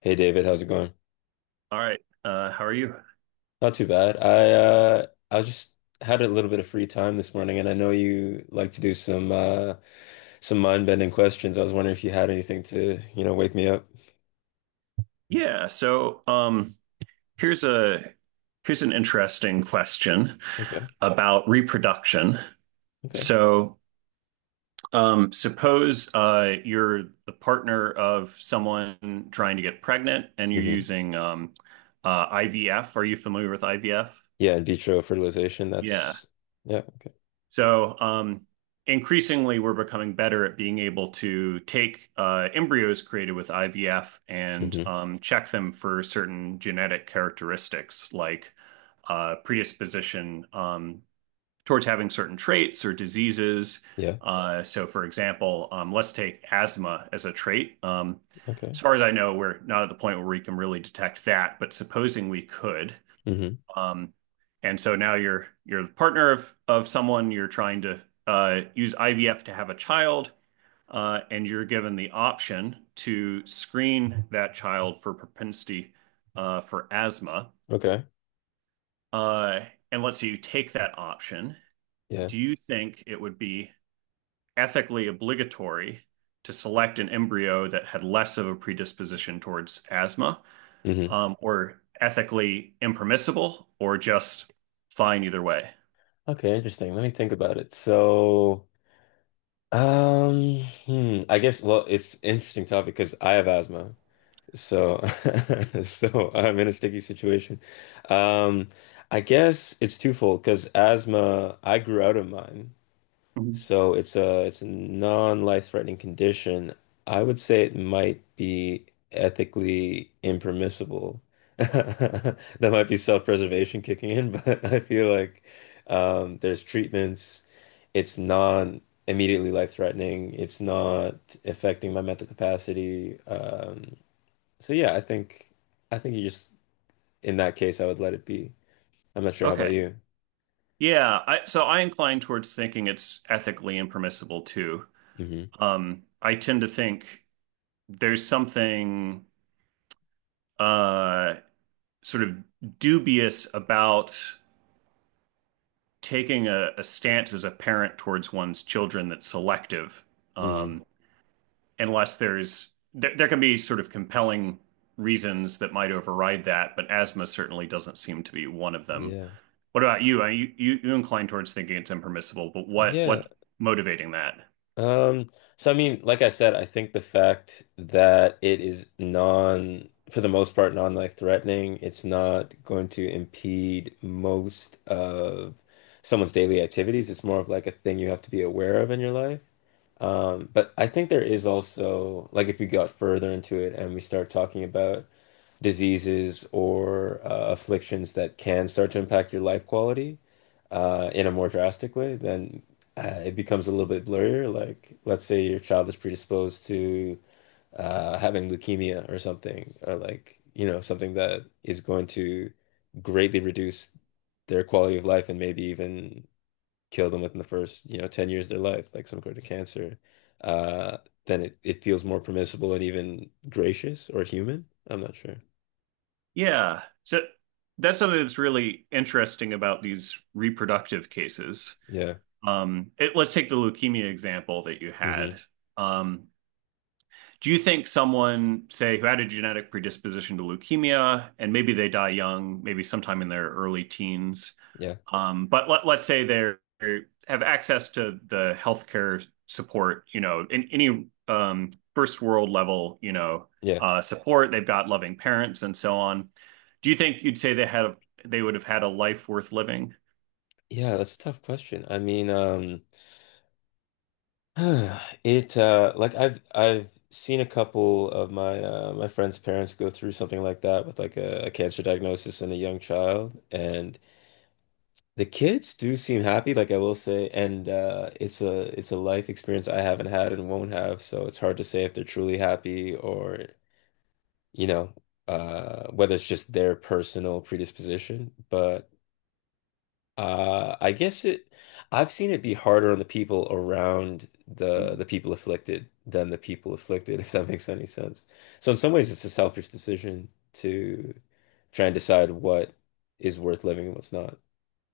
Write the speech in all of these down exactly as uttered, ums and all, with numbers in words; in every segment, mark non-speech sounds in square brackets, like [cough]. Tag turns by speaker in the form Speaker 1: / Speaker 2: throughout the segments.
Speaker 1: Hey David, how's it going?
Speaker 2: All right. Uh, how are you?
Speaker 1: Not too bad. I uh I just had a little bit of free time this morning and I know you like to do some uh some mind-bending questions. I was wondering if you had anything to, you know, wake me up.
Speaker 2: Yeah. So, um, here's a Here's an interesting question
Speaker 1: Okay.
Speaker 2: about reproduction.
Speaker 1: Okay.
Speaker 2: So, um, Suppose uh, you're the partner of someone trying to get pregnant, and you're
Speaker 1: Mm-hmm.
Speaker 2: using um, uh, I V F. Are you familiar with I V F?
Speaker 1: Yeah, in vitro fertilization,
Speaker 2: Yeah.
Speaker 1: that's yeah, okay.
Speaker 2: So um, Increasingly, we're becoming better at being able to take uh, embryos created with I V F and
Speaker 1: Mm-hmm.
Speaker 2: um, check them for certain genetic characteristics like uh, predisposition um, towards having certain traits or diseases.
Speaker 1: Yeah.
Speaker 2: Uh, So for example, um, let's take asthma as a trait. Um,
Speaker 1: Okay.
Speaker 2: As far as I know, we're not at the point where we can really detect that, but supposing we could,
Speaker 1: Mm-hmm.
Speaker 2: um, and so now you're you're the partner of of someone. You're trying to uh, use I V F to have a child, uh, and you're given the option to screen that child for propensity uh, for asthma.
Speaker 1: Okay.
Speaker 2: Uh, and let's say you take that option.
Speaker 1: Yeah.
Speaker 2: Do you think it would be ethically obligatory to select an embryo that had less of a predisposition towards asthma,
Speaker 1: Mm-hmm.
Speaker 2: um, or ethically impermissible, or just fine either way?
Speaker 1: Okay, interesting. Let me think about it. So, um, hmm, I guess well, it's an interesting topic because I have asthma. So, [laughs] so I'm in a sticky situation. Um, I guess it's twofold because asthma, I grew out of mine,
Speaker 2: Mhm.
Speaker 1: so it's a it's a non-life-threatening condition. I would say it might be ethically impermissible. [laughs] That might be self-preservation kicking in, [laughs] but I feel like um, there's treatments. It's not immediately life-threatening. It's not affecting my mental capacity. Um, so yeah, I think I think you just in that case I would let it be. I'm not sure. How about
Speaker 2: Okay.
Speaker 1: you?
Speaker 2: Yeah, I, so I incline towards thinking it's ethically impermissible too.
Speaker 1: hmm
Speaker 2: Um, I tend to think there's something uh, sort of dubious about taking a, a stance as a parent towards one's children that's selective.
Speaker 1: hmm
Speaker 2: Um, unless there's there, there can be sort of compelling reasons that might override that, but asthma certainly doesn't seem to be one of them.
Speaker 1: Yeah.
Speaker 2: What about
Speaker 1: S-
Speaker 2: you? Uh, You you, you incline towards thinking it's impermissible, but what
Speaker 1: Yeah.
Speaker 2: what motivating that?
Speaker 1: Um, so I mean, like I said, I think the fact that it is non, for the most part, non-life threatening, it's not going to impede most of someone's daily activities. It's more of like a thing you have to be aware of in your life. Um, but I think there is also like if we got further into it and we start talking about diseases or uh, afflictions that can start to impact your life quality uh, in a more drastic way, then uh, it becomes a little bit blurrier. Like, let's say your child is predisposed to uh, having leukemia or something, or like, you know, something that is going to greatly reduce their quality of life and maybe even kill them within the first, you know, ten years of their life, like some sort of cancer. Uh, then it, it feels more permissible and even gracious or human. I'm not sure.
Speaker 2: Yeah. So that's something that's really interesting about these reproductive cases.
Speaker 1: Yeah.
Speaker 2: Um, it, let's take the leukemia example that you
Speaker 1: hmm
Speaker 2: had. Um, Do you think someone, say, who had a genetic predisposition to leukemia, and maybe they die young, maybe sometime in their early teens,
Speaker 1: Yeah.
Speaker 2: um, but let, let's say they have access to the healthcare support, you know, in any um, first world level, you know,
Speaker 1: Yeah.
Speaker 2: uh, support, they've got loving parents and so on. Do you think you'd say they had they would have had a life worth living?
Speaker 1: Yeah, that's a tough question. I mean, um [sighs] it uh like I've I've seen a couple of my uh my friends' parents go through something like that with like a, a cancer diagnosis and a young child and the kids do seem happy, like I will say, and uh it's a it's a life experience I haven't had and won't have, so it's hard to say if they're truly happy or you know, uh whether it's just their personal predisposition, but Uh, I guess it, I've seen it be harder on the people around the the people afflicted than the people afflicted, [laughs] if that makes any sense. So in some ways, it's a selfish decision to try and decide what is worth living and what's not.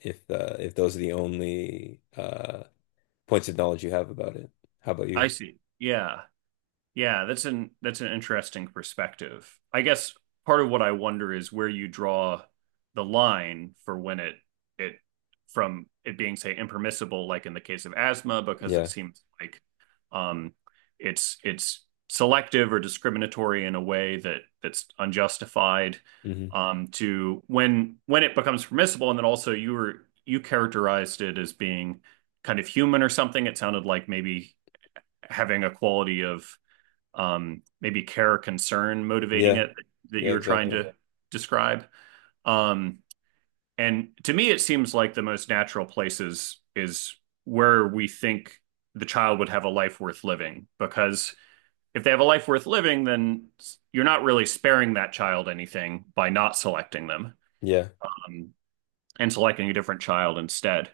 Speaker 1: If uh, if those are the only uh, points of knowledge you have about it, how about
Speaker 2: I
Speaker 1: you?
Speaker 2: see. Yeah. Yeah, that's an that's an interesting perspective. I guess part of what I wonder is where you draw the line for when it it from it being say impermissible, like in the case of asthma, because it
Speaker 1: Yeah.
Speaker 2: seems like um, it's it's selective or discriminatory in a way that that's unjustified.
Speaker 1: hmm
Speaker 2: Um, to when when it becomes permissible, and then also you were you characterized it as being kind of human or something. It sounded like maybe having a quality of um, maybe care or concern motivating
Speaker 1: Yeah.
Speaker 2: it that
Speaker 1: Yeah.
Speaker 2: you were trying
Speaker 1: Exactly.
Speaker 2: to describe. Um, And to me, it seems like the most natural places is where we think the child would have a life worth living. Because if they have a life worth living, then you're not really sparing that child anything by not selecting them
Speaker 1: Yeah.
Speaker 2: um, and selecting a different child instead.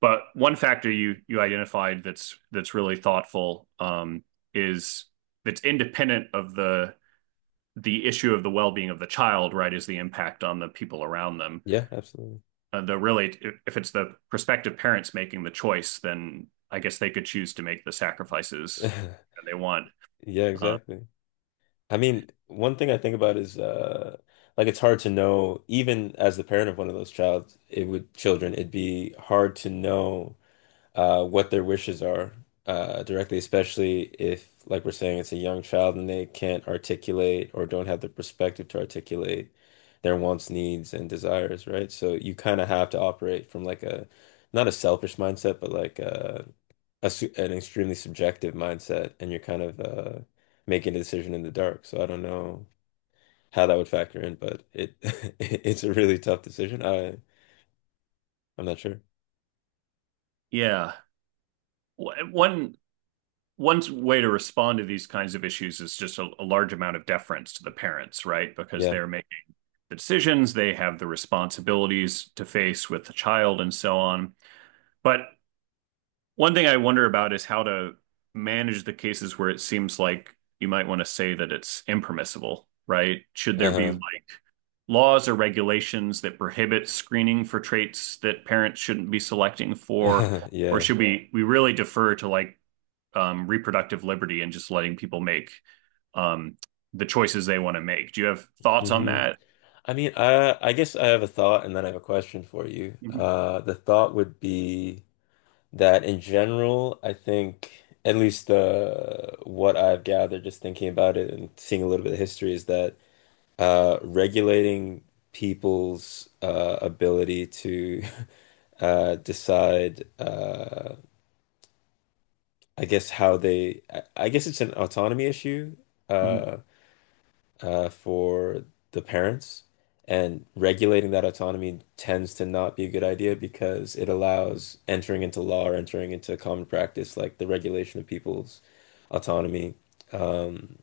Speaker 2: But one factor you you identified that's that's really thoughtful um, is that's independent of the the issue of the well-being of the child, right, is the impact on the people around them,
Speaker 1: Yeah. Absolutely.
Speaker 2: uh, the really, if it's the prospective parents making the choice, then I guess they could choose to make the sacrifices
Speaker 1: [laughs]
Speaker 2: that they want.
Speaker 1: Yeah.
Speaker 2: uh,
Speaker 1: Exactly. I mean, one thing I think about is uh like it's hard to know, even as the parent of one of those child, it would children, it'd be hard to know uh what their wishes are uh directly, especially if like we're saying it's a young child and they can't articulate or don't have the perspective to articulate their wants, needs, and desires, right? So you kind of have to operate from like a not a selfish mindset, but like uh a su an extremely subjective mindset, and you're kind of uh, making a decision in the dark. So I don't know how that would factor in, but it [laughs] it's a really tough decision. I I'm not sure.
Speaker 2: yeah one one way to respond to these kinds of issues is just a, a, large amount of deference to the parents, right? Because
Speaker 1: Yeah.
Speaker 2: they're making the decisions, they have the responsibilities to face with the child, and so on. But one thing I wonder about is how to manage the cases where it seems like you might want to say that it's impermissible, right? Should there be
Speaker 1: Uh-huh.
Speaker 2: like laws or regulations that prohibit screening for traits that parents shouldn't be selecting for,
Speaker 1: [laughs]
Speaker 2: or
Speaker 1: Yeah.
Speaker 2: should we we really defer to like um, reproductive liberty and just letting people make um, the choices they want to make? Do you have thoughts on
Speaker 1: hmm
Speaker 2: that?
Speaker 1: I mean, I I guess I have a thought and then I have a question for you.
Speaker 2: Mhm.
Speaker 1: Uh, the thought would be that in general, I think at least the what I've gathered just thinking about it and seeing a little bit of history is that uh, regulating people's uh, ability to [laughs] uh, decide, uh, I guess, how they, I, I guess it's an autonomy issue
Speaker 2: Mhm.
Speaker 1: uh, uh, for the parents. And regulating that autonomy tends to not be a good idea because it allows entering into law or entering into common practice, like the regulation of people's autonomy, um,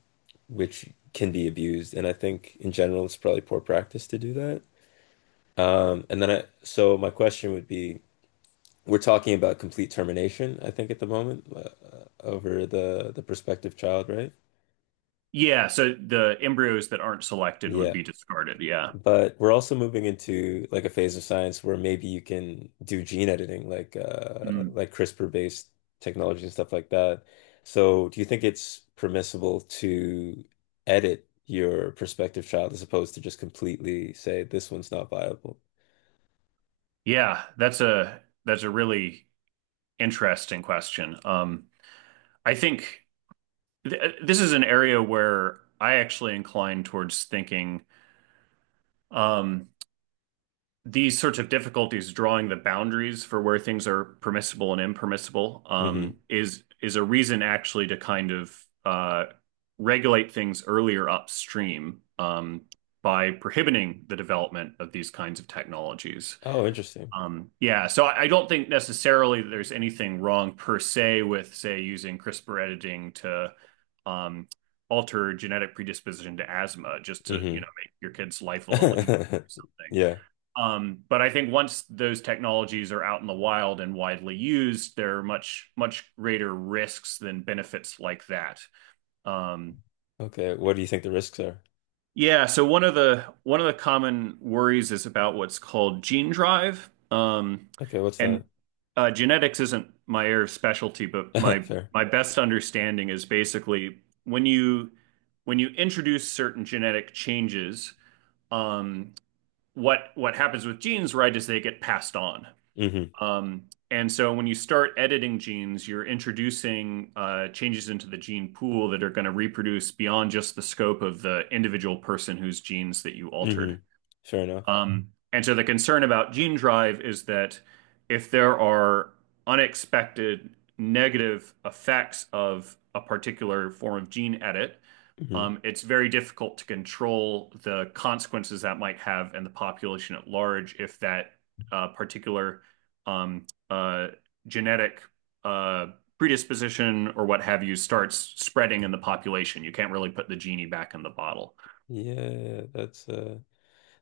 Speaker 1: which can be abused. And I think in general, it's probably poor practice to do that. Um, and then I, so my question would be, we're talking about complete termination, I think, at the moment, uh, uh, over the the prospective child, right?
Speaker 2: Yeah, so the embryos that aren't selected would
Speaker 1: Yeah.
Speaker 2: be discarded. Yeah.
Speaker 1: But we're also moving into like a phase of science where maybe you can do gene editing, like uh,
Speaker 2: Mm.
Speaker 1: like CRISPR-based technology and stuff like that. So, do you think it's permissible to edit your prospective child as opposed to just completely say this one's not viable?
Speaker 2: Yeah, that's a that's a really interesting question. Um, I think th uh, this is an area where I actually incline towards thinking um, these sorts of difficulties drawing the boundaries for where things are permissible and impermissible um,
Speaker 1: Hmm
Speaker 2: is is a reason actually to kind of uh, regulate things earlier upstream, um, by prohibiting the development of these kinds of technologies.
Speaker 1: Oh, interesting.
Speaker 2: Um, Yeah, so I I don't think necessarily that there's anything wrong per se with, say, using CRISPR editing to um, alter genetic predisposition to asthma, just to, you
Speaker 1: Hmm
Speaker 2: know, make your kid's life a little easier or
Speaker 1: [laughs]
Speaker 2: something.
Speaker 1: Yeah.
Speaker 2: Um, but I think once those technologies are out in the wild and widely used, there are much, much greater risks than benefits like that. Um,
Speaker 1: Okay, what do you think the risks are?
Speaker 2: yeah, so one of the one of the common worries is about what's called gene drive. Um,
Speaker 1: Okay, what's
Speaker 2: and
Speaker 1: that?
Speaker 2: uh, Genetics isn't my area of specialty, but
Speaker 1: [laughs]
Speaker 2: my
Speaker 1: Fair.
Speaker 2: my best understanding is basically when you when you introduce certain genetic changes, um, what what happens with genes, right, is they get passed on.
Speaker 1: Mm-hmm.
Speaker 2: Um, And so when you start editing genes, you're introducing uh, changes into the gene pool that are going to reproduce beyond just the scope of the individual person whose genes that you altered.
Speaker 1: Mm-hmm. Fair enough.
Speaker 2: Um, and so the concern about gene drive is that if there are unexpected negative effects of a particular form of gene edit,
Speaker 1: Hmm
Speaker 2: um, it's very difficult to control the consequences that might have in the population at large if that uh, particular um, uh, genetic uh, predisposition or what have you starts spreading in the population. You can't really put the genie back in the bottle.
Speaker 1: Yeah, that's uh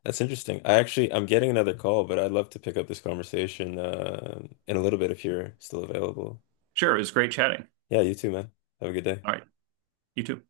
Speaker 1: that's interesting. I actually I'm getting another call, but I'd love to pick up this conversation uh in a little bit if you're still available.
Speaker 2: Sure, it was great chatting.
Speaker 1: Yeah, you too, man. Have a good day.
Speaker 2: All right, you too.